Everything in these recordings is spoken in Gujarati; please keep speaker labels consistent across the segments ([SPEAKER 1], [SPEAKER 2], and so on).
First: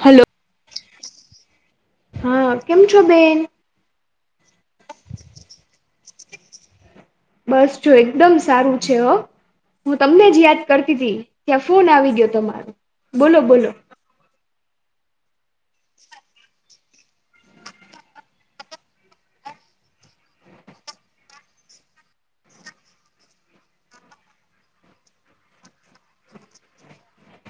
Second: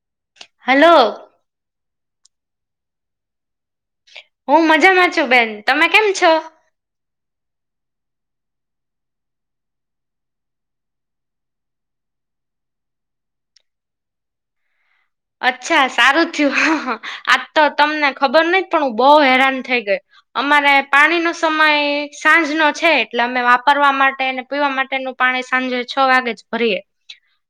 [SPEAKER 1] હલો
[SPEAKER 2] હલો
[SPEAKER 1] હા કેમ છો બેન
[SPEAKER 2] હું મજામાં છું બેન તમે કેમ છો
[SPEAKER 1] બસ જો એકદમ સારું છે હ હું તમને જ યાદ કરતી હતી ત્યાં ફોન આવી ગયો તમારોું બોલો બોલો
[SPEAKER 2] અચ્છા સારું થયું આજ તો તમને ખબર નહ પણ હું બહુ હેરાન થઈ ગયો અમારે પાણીનોો સમય સાંજ નો છે એટલે અમે વાપરવા માટે અને પીવા માટેનું પાણે સાંજે છ વાગે જ ભરીયએ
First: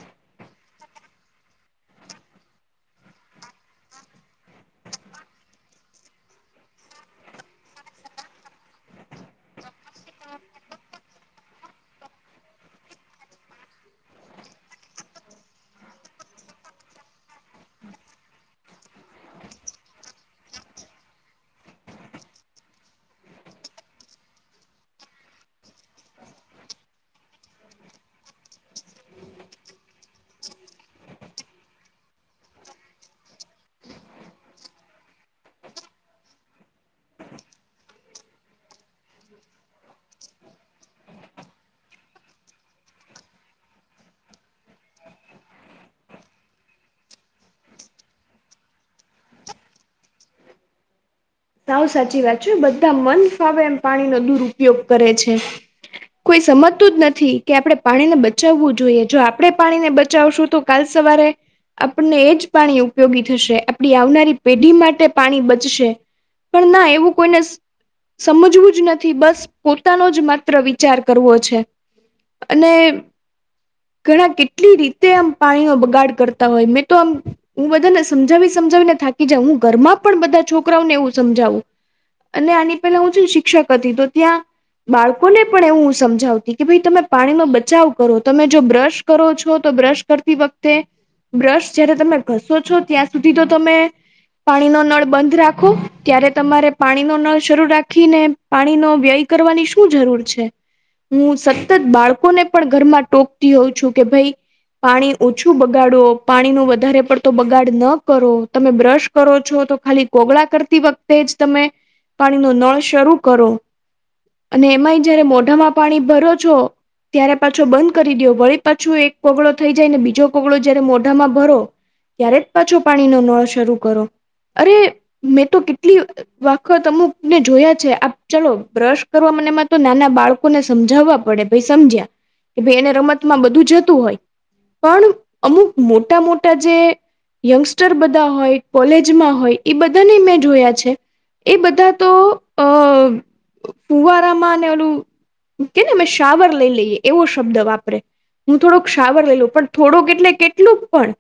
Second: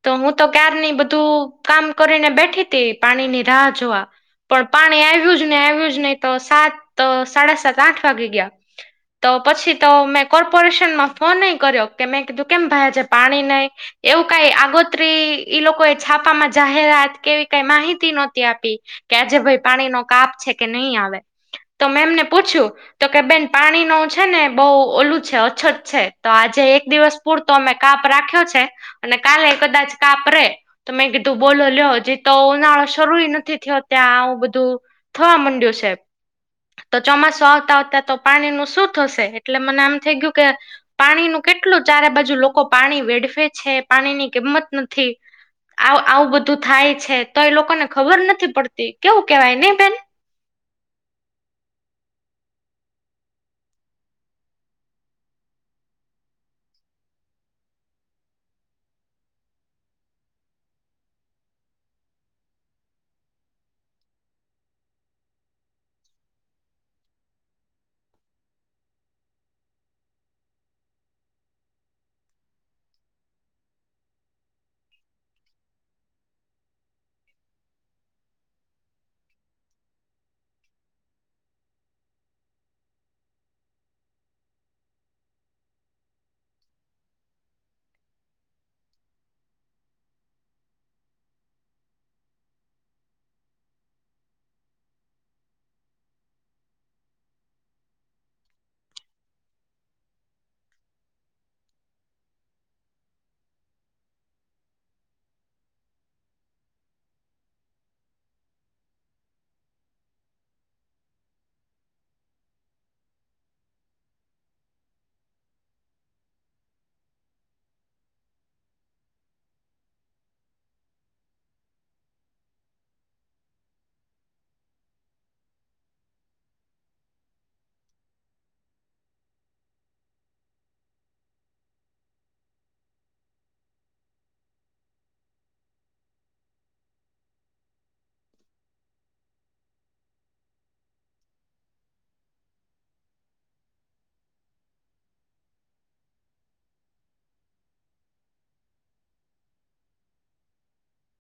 [SPEAKER 2] તો હું તો ક્યાર ની બધું કામ કરીને બેઠ ી તે પાણી ની રાહ જોવા પણ પાણી આવ્યું જ ને આવ્યું જ નહી તો સાત સાડા સાત આઠ વાગી ગયા તો પછી તો મેં કોર્પોરેશનમાં ફોન નહી કર્યો કે મેં કીધું કેમ ભાઈ આજે પાણી નહી એવું કઈ આગોતરી ઈ લોકો એ છાપા માં જાહેરાત કેવી કઈ માહિતી નહોતી આપી કે આજે ભાઈ પાણી નો કાપ છે કે નહી આવે તો મેમને પૂછ્યું તો કે બેન પાણી ન છે ને બહુ ઓલું છે અછત છે તો આજે એક દિવસ પૂરતો અમે કાપ રાખ્યો છે અને કાલે કદાચ કાપરેે તો મેં કીધું બોલો લ્યો જે તો ઉનાળો શરૂ નથી થયો ત્યાં આવું બધું થવા માંડ્યું છે તો ચોમાસું આવતા આવતા તો પાણી નું શું થશે એટલે મને આમ થઈ ગયું કે પાણીનુંું કેટલું ચારે બાજુ લોકો પાણી વેઢવે છે પાણીની કિંમત નથી આવું બધું થાય છે તો એ લોકોને ખબર નથી પડતી કેવું કેવાય નહી બેન
[SPEAKER 1] આવ સાચી વાત છે બધા મન ફાવે એમ પાણીનો દુરપયોગ કરે છે કોઈ સમજતું જ નથી કે આપડણે પાણીને બચાવવું જોઈએ જો આપડણે પાણીને બચાવશું તો કાલ સવારે આપણને એ જ પાણી ઉપયોગી થશે આપડી આવનારી પેઢી માટે પાણી બચશે. પણ ના એવું કોઈને સમજવું જ નથી બસ પોતાનો જ માત્ર વિચાર કરવો છે. અને. ઘણા કેટલી રીતે આમ પાણીનો બગાડ કરતા હોય મેં તો આમ. હું બધાને સમજાવી સમજાવીને થાકી જાય હું ઘરમાં પણ બધા છોકરાઓને એવું સમજાવું. અને આની પેલા હું શિક્ષક હતી તો ત્યાં બાળકોને પણ એવું સમજાવતી કે ભાઈ તમે પાણીનો બચાવ કરો તમે જો બ્રશ કરો છો તો બ્રશ કરતી વખતે બ્રશ જયારે તમે ઘસો છો ત્યાં સુધી તો તમે પાણીનો નળ બંધ રાખો. ત્યારે તમારે પાણીનો નળ શરૂ રાખીને પાણીનો વ્યય કરવાની શું જરૂર છે. હું સતત બાળકોને પણ ઘરમાં ટોકતી હોઉ છું કે ભઈ. પાણી ઓછું બગાડો પાણીનું વધારે પડતો બગાડ ન કરો તમે બ્રશ કરો છો તો ખાલી કોગળા કરતી વખતે જ તમે પાણીનો નળ શરૂ કરો. અને એમાંય જયારે મોઢામાં પાણી ભરો છો. ત્યારે પાછો બંધ કરી દયો વળી પાછું એક કોગળો થઈ જાય ને બીજો કોગળો જયારે મોઢામાં ભરો. ત્યારે જ પાછો પાણીનો નળ શરૂ કરો અરે મેં તો કેટલી વાખત અમુક ને જોયા છે આપ ચાલો બ્રશ કરવા મનેમાં તો નાના બાળ લોકોને સમજાવવા પડે ભઈ સમજ્યા કે ભઈ એને રમતમાં બધું જતું હોય. પણ અમુક મોટા મોટા જે. યંગસ્ટર બધા હોય કોલેજમાં હોય એ બધાને મે જોયા છે એ બધા તો અ ફુવારામાં ને ઓલું. કે ને અમે શાવર લઈ લઈએ એવો શબ્દ વાપરે. હું થોડોક શાવર લઈલું પણ થોડુંક એટલે કેટલું ક પણ.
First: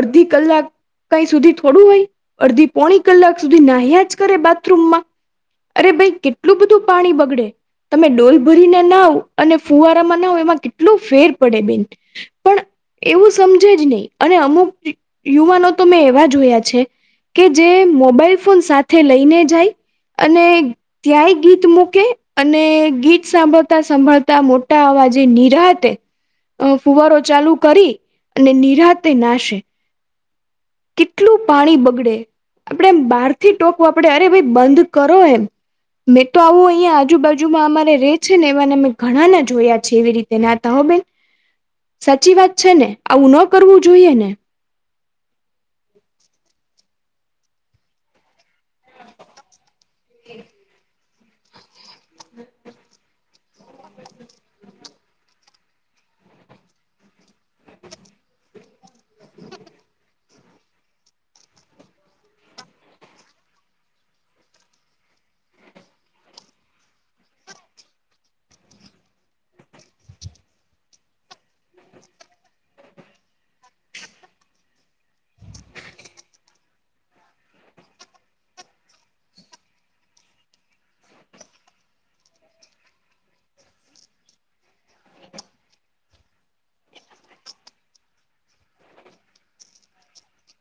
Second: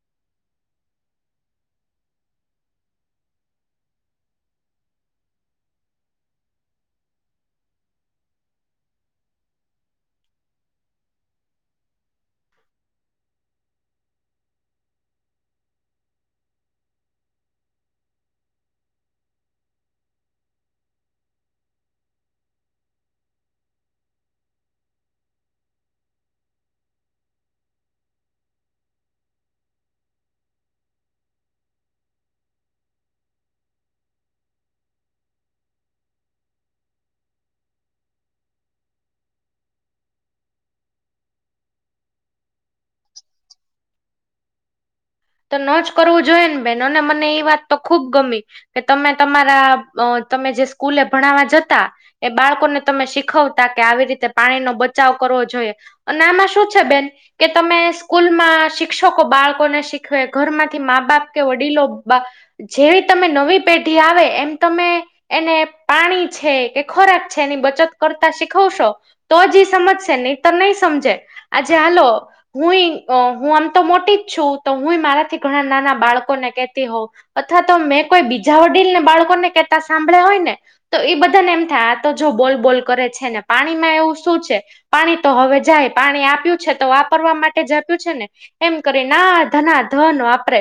[SPEAKER 1] અડધી કલાક કઈ સુધી થોડું હોય અડધી પોણી. કલાક સુધી નાહ્યા જ કરે બાથરૂમમાં અરે ભાઈ કેટલું બધું પાણી બગડે. તમે ડોલ ભરીને નાવ અને ફુવારામાં નાવ એમાં કેટલું ફેર પડે બેન. પણ એવું સમજે જ ની અને અમુક યુવાનો તો મેં એવા જોયા છે. કે જે મોબાઈલ ફોન સાથે લઈને જાય અને ત્યાંય ગીત મૂકે અને ગીત સાંભળતા સાંભળતા મોટા અવાજે નિરાતે. અ ફુવારો ચાલુ કરી અને નિરાતે નાશે. કેટલું પાણી બગડે. આપડે એમ બારથી ટોકવા પડે અરે ભાઈ બંધ કરો એમ. મેં તો આવું અયાં આજુબાજુમાં અમારે રે છે ને એવાને મેં ઘણાને જોયા છે એવી રીતે નાતા હ બેન. સાચી વાત છે ને આવું ન કરવું જોઈએ ને.
[SPEAKER 2] તો નજ કરવું જોઈએ ને બેન અને મને એ વાત તો ખુબ ગમી. કે તમે તમારા તમે જે સ્કૂલે ભણાવવા જતા એ બાળકોને તમે શીખવ તા કે આવી રીતે પાણીનો બચાવ કરવો જોઈએ. અને આમાં શું છે બેન કે તમે સ્કૂલમાં શિક્ષકો બાળકોને શી ઘરમાંથી મા બાપ કે વડીલો બા જેવી તમે નવી પેઢી આવે એમ તમે એને પાણી છે કે ખોરાક છે એની બચત કરતા શીખવશો. તોજ ઈ સમજશે નઈ તો નઈ સમજે. આજે હાલો હુંઈ અ હું આમ તો મોટી જ છું. તો હું મારાથી ઘણા નાના બાળકો ને કેતી હોઉ. અથવા તો મેં કોઈ બીજા વડીલને બાળકોને કેતા સાંભળ્યા હોય ને. તો એ બધાને એમ થાય આતો જો બોલ બોલ કરે છે ને પાણીમાં એવું શું છે. પાણી તો હવે જાય પાણી આપ્યું છે તો વાપરવા માટે જ આપ્યું છે ને એમ કરી ના. ધના ધન વાપરે.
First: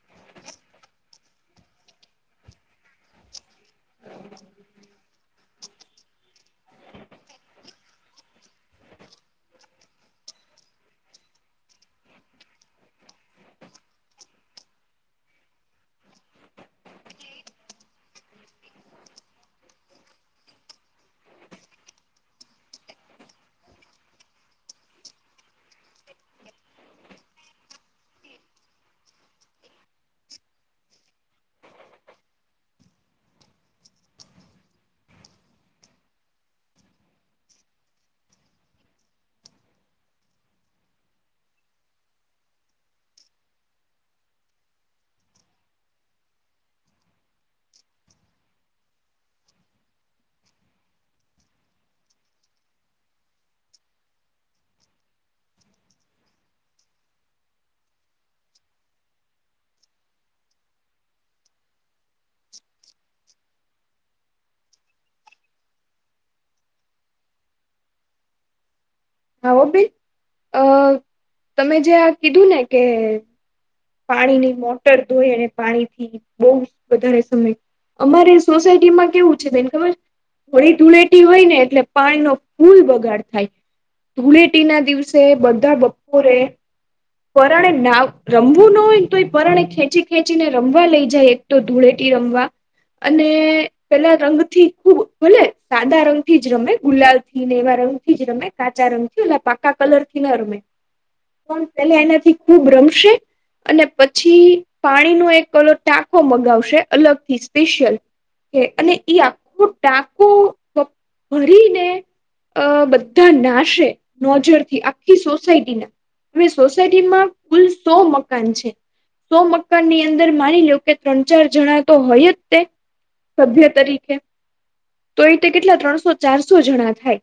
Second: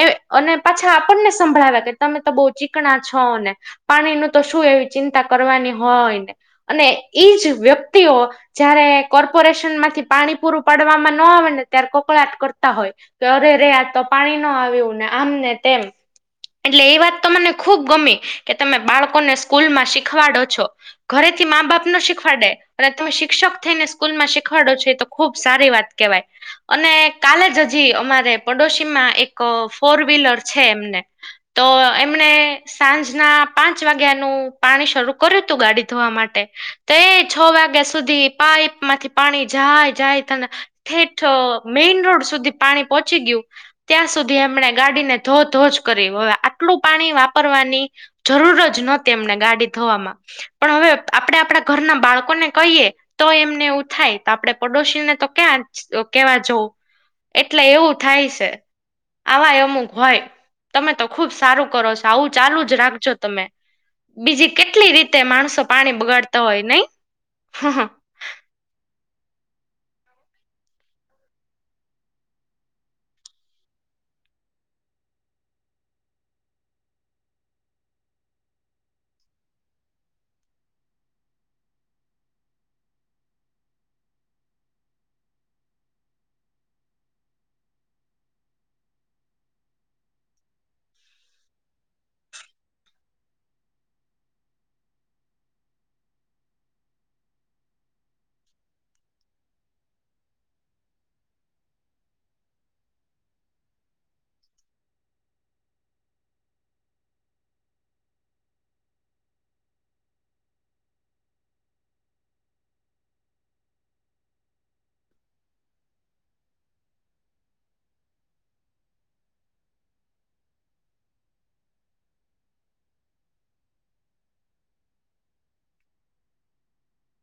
[SPEAKER 2] એ અને પાછા આપણને સંભળાવ્યા કે તમે તો બો ચીકણા છો ને. પાણીનું તો શું એવી ચિંતા કરવાની હોય ને અને એજ વ્યક્તિઓ જયારે કોર્પોરેશન માંથી પાણી પૂરું પાડવામાં ન આવે ને ત્યારે કકરાટ કરતા હોય. અરે ર આ તો પાણી ન આવ્યું ને આમ ને તેમ એટલે એ વાત તો મને ખુબ ગમી કે તમે બાળકોને સ્કૂલ માં શીખવાડો છો. ઘરે થી મા બાપ ના શીખવાડે અને તમે શિક્ષક થઈને સ્કૂલ માં શીખવાડો છો તો ખુબ સારી વાત કેવાય અને કાલે જ હજી જી અમારે પડોશી માં એક ફોર વ્હીલર છે એમને તો એમણે સાંજના પાંચ વાગ્યાનું પાણી શરૂ કર્યું હતું ગાડી ધોવા માટે તો એ છ વાગ્યા સુધી પાઈપ માંથી પાણી જાય જાય તને ઠેઠ મેઈન રોડ સુધી પાણી પહોંચી ગ્યું ત્યાં સુધી એમણે ગાડીને ધો ધોજ કર હવે આટલું પાણી વાપરવાની જરૂર જ નતી એમને ગાડી ધોવામાં પણ હવે આપણે આપણા ઘરના બાળકોને કહીએ તો એમને એવું થાય તો આપડણે પડોશીને તો ક્યાં કેવા જવું. એટલે એવું થાય છે. આવાય અમુક હોય તમે તો ખુબ સારું કરો છો આવું ચાલુ જ રાખજો તમે બીજી કેટલી રીતે માણસો પાણી બગાડતા હોય નય હ હ
[SPEAKER 1] હો બેન અ તમે જે આ કીધું ને કે પાણીની મોટર ધોઈ અને પાણીથી બહ વધારે સમય અમારે સોસાયટીમાં કેવું છે બેન ખબર હોળી ધૂળેટી હોય ને એટલે પાણી નો ફૂલ બગાડ થાય. ધૂળેટી ના દિવસે બધા બપોરે. પરાણે ના રમવું ન હોય ને તો એ પરાણે ખેંચી ખેંચીને રમવા લઈ જાય એક તો ધૂળેટી રમવા અને પેલા રંગ થી ખુબ ભલે સાદા રંગ થી જ રમે ગુલાલ થી ને એવા રંગ જ રમે કાચા રંગથી એટલે પાકા કલરથી ન રમે એટલે એનાથી ખૂબ રમશે અને પછી પાણીનો એક કલો ટાંકો મગાવશે અલગ થી સ્પેશિયલ અને એઈ આખો ટાંકો ભરીને અ બધા નાશે નોજર થી આખી સોસાયટીના અ સોસાયટીમાં કુલ સો મકાન છે. સો મકાન ની અંદર માની લો કે ત્રણ ચાર જણા તો હોય જ તે સભ્ય તરીકે તો એતે કેટલા ત્રણસો ચારસો જણા થાય.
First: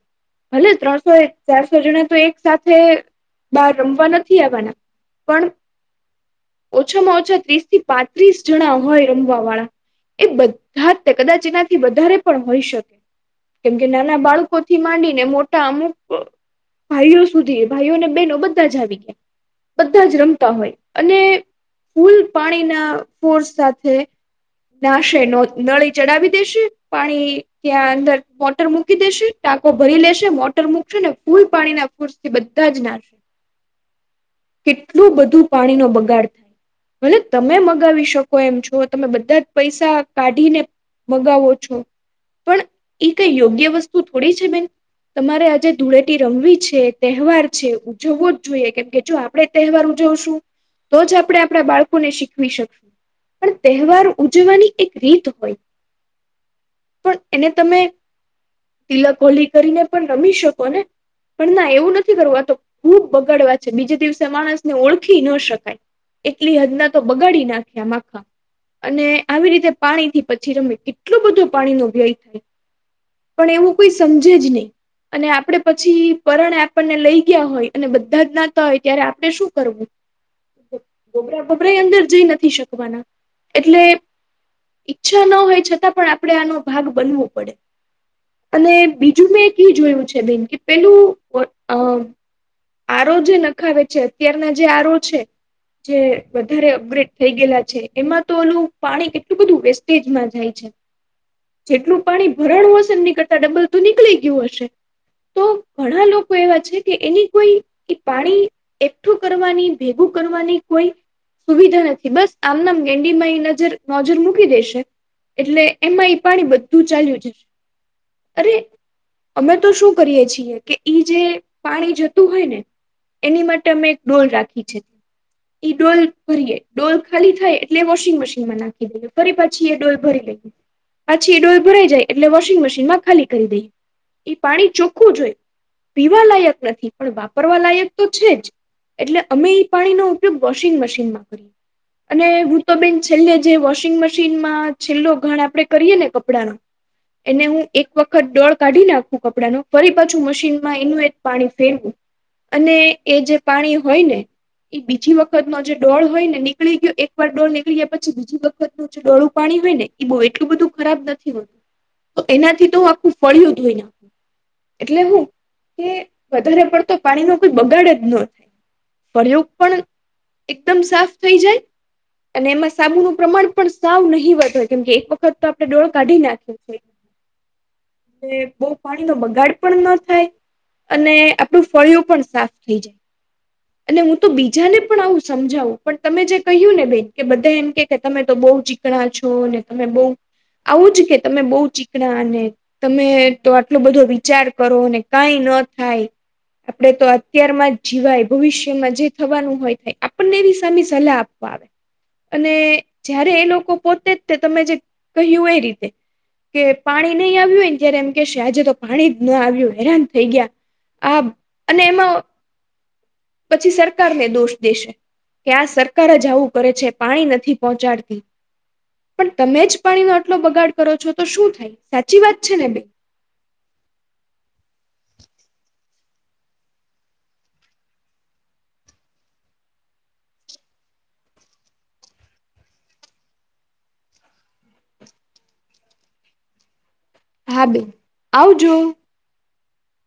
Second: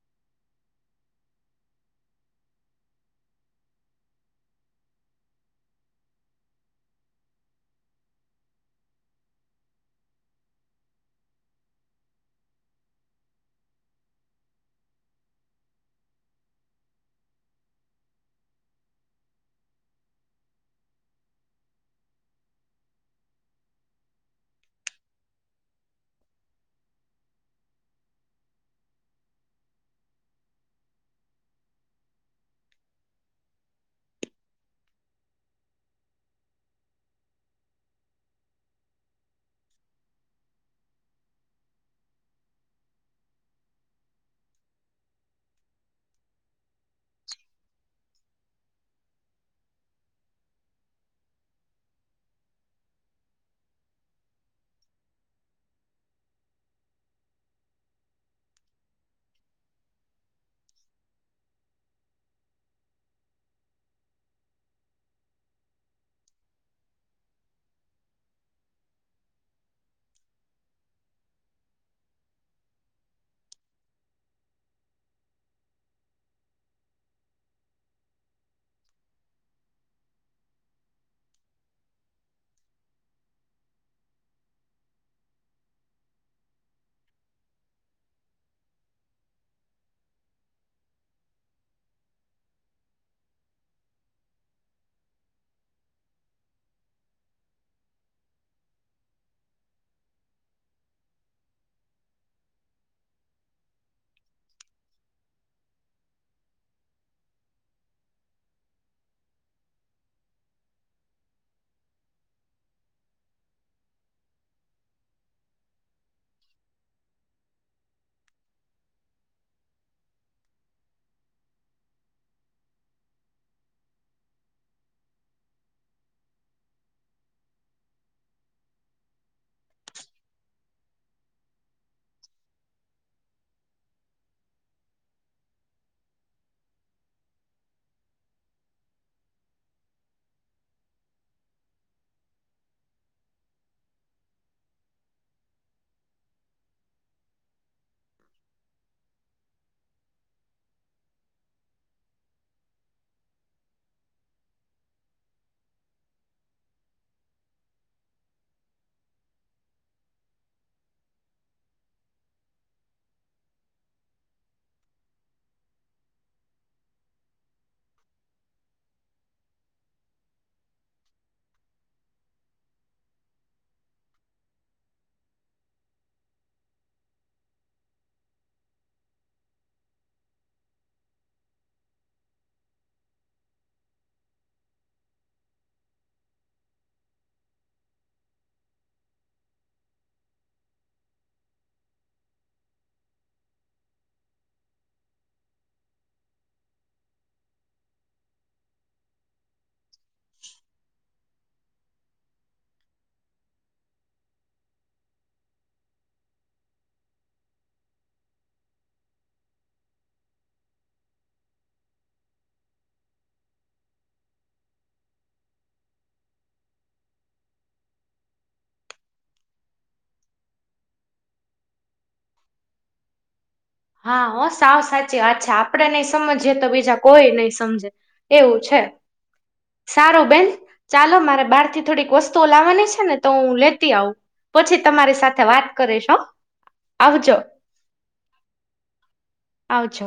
[SPEAKER 1] ભલે ત્રણસો ચારસો જના તો એક સાથે બહાર રમવા નથી આવવાના પણ ઓછામાં ઓછા ત્રીસ થી પાંત્રીસ જણા હોય રમવા વાળા. એ બધા તે કદાચ એનાથી વધારે પણ હોઈ શકે. કેમ કે નાના બાળકો થી માંડીને મોટા અમુક ભાઈઓ સુધી ભાઈઓને બહેનો બધા જ આવી ગયા. બધા જ રમતા હોય અને ફૂલ પાણીના ફોર્સ સાથે નાશે ન નળી ચડાવી દેશે પાણી ત્યાં અંદર મોટર મૂકી દેશે. ટાકો ભરી લેશે મોટર મુૂકશે ને ફૂલ પાણી ના ફોર્સથી બધા જ નાશે. કેટલું બધું પાણી નો બગાડ ભલે તમે મગાવી શકો એમ છો તમે બધા જ પૈસા કાઢીને મગાવો છો પણ એઈ કઈ યોગ્ય વસ્તુ થોડી છે બેન તમારે આજે ધૂળેટી રમવી છે તહેવાર છે. ઉજવો જ જોઈએ કેમ કે જો આપણેે તહેવાર ઉજવશું. તો જ આપણે આપણા બાળકોને શીખવી શુ. પણ તહેવાર ઉજવાની એક રીત હોય. પણ એને તમે. તિલક હોલી કરીને પણ રમી શકો ને પણ ના એવું નથી કરવું આતો ખૂબ બગડવા છે બીજે દિવસે માણસને ઓળખી ન શકાય એટલી હદના તો બગાડી નાખ્યા માખા અને આવી રીતે પાણી થી પછી રમે કેટલું બધું પાણી નો વ્યય થાય પણ એવું કોઈ સમજે જ નહી અને આપણે પછી પરણ આપણને લઈ હોય અને બધા જ નાતા હોય ત્યારે આપણે શું કરવું ગભરા ગભરા અંદર જઈ નથી શકવાના એટલે ઈચ્છા ન હોય છતાં પણ આપડણે આનો ભાગ બનવો પડે અને બીજું મેં ક જોયું છે બેન કે પેલું આરો જે નખાવે છે અત્યારના જે આરો છે જે વધારે અપગ્રેડ થઈ ગયેલા છે એમાં તો ઓલું પાણી કેટલું બધું વેસ્ટેજ ના જાય જેટલું પાણી ભરણું હશે એમનીકળતા ડબલ તોું નીકળી ગયું હશે તો ઘણા લોકો એવા છે કે એની કોઈ એ પાણી એકઠું કરવાની ભેગું કરવાની કોઈ સુવિધા નથી બસ આમનામ ગેંડીમાં એ નજર નજર મૂકી દેશે એટલે એમાં એ પાણી બધું ચાલ્યું છે અરે અમે તો શું કરીએ છીએ કે ઈ જે પાણી જતું હોય ને એની માટે અમે એક ડોલ રાખી છે એ ડોલ ભરીએ ડોલ ખાલી થાય એટલે વોશિંગ મશીનમાં નાખી દઈએ ફરી પાછી એ ડોલ ભરી લઈએ પાછી એ ડોળ ભરાઈ જાય એટલે વોશિંગ મશીન માં ખાલી કરી દઈએ એ પાણી ચોખ્ખું જો હોય લયક નથી પણ વાપરવા લાયક તો છે જ એટલે અમે પાણીનોો ઉપયોગ વોશિંગ મશીનમાં કરીએ અને હું તો બેન છેલ્લે જે વોશિંગ મશીનમાં છેલ્લો ઘણ આપડે કરીએ ને કપડાંનો એને હું એક વખત ડોળ કાઢી નાખું કપડા ન ફરી પાછું મશીનમાં એનું પાણી ફેરવું અને એ જે પાણી હોય ને એ બીજી વખત ન જે ડોળ હોય ને નીકળી ગયો એકવાર ડોળ નીળી્યા પછી બીજી વખતનુંું જે ડોળું પાણી હોય ને એ બહુ એટલું બધું ખરાબ નથી હોતું તો એનાથી તો આખું ફળિયો ધોઈ નાખું એટલે હું કે વધારે પડતો પાણી નો કોઈ બગાડ જ ન થાય પ્રયોગ પણ એકદમ સાફ થઈ જાય અને એમાં સાબુનું પ્રમાણ પણ સાવ નહિ વધવે કેમકે એક વખત તો આપણે ડોળ કાઢી નાખીી એ બહ પાણી તો બગાડ પણ ન થાય અને આપણું ફળિું પણ સાફ થઈ જાય અને હું તો બીજાને પણ આવું સમજાવું પણ તમે જે કહ્યું ને બેન કે બધા એમ કે તમે તો બહ છો ને તમે બહ આવું જ કે તમે બહુ ચીકણા અને તમે તો આટલો બધો વિચાર કરો કઈ ન થાય આપડે તો અત્યારમાં જ જીવાય ભવિષ્યમાં જે થવાનું હોય થાય આપણને એવી સામે સલાહ આપ આવે અને જયારે એ લોકો પોતે જ તમે જે કહ્યું એ રીતે કે પાણી નહી આવ્યું હોય ને ત્યારે એમ કે છે આજે તો પાણી જ ના આવ્યું હેરાન થઈ ગયા આ અને એમાં પછી સરકારને દોષ દેશે કે આ સરકાર જ આવું કરે છે પાણી નથી પહોંચાડતી પણ તમે જ પાણી નો આટલો બગાડ કરો છો તો શું થાય સાચી વાત છે ને બે
[SPEAKER 2] હા હો સાવ સાચી અચ્છા આપડે નઈ સમજીએ તો બીજા કોઈ નહી સમજે એવું છે સારું બેન ચાલો મારે બહાર થી થોડીક વસ્તુઓ લાવવાની છે ને તો હું લેતી આવું પછી તમારી સાથે વાત કરીશો આવજો
[SPEAKER 1] હાબેન આવજો
[SPEAKER 2] આવાછો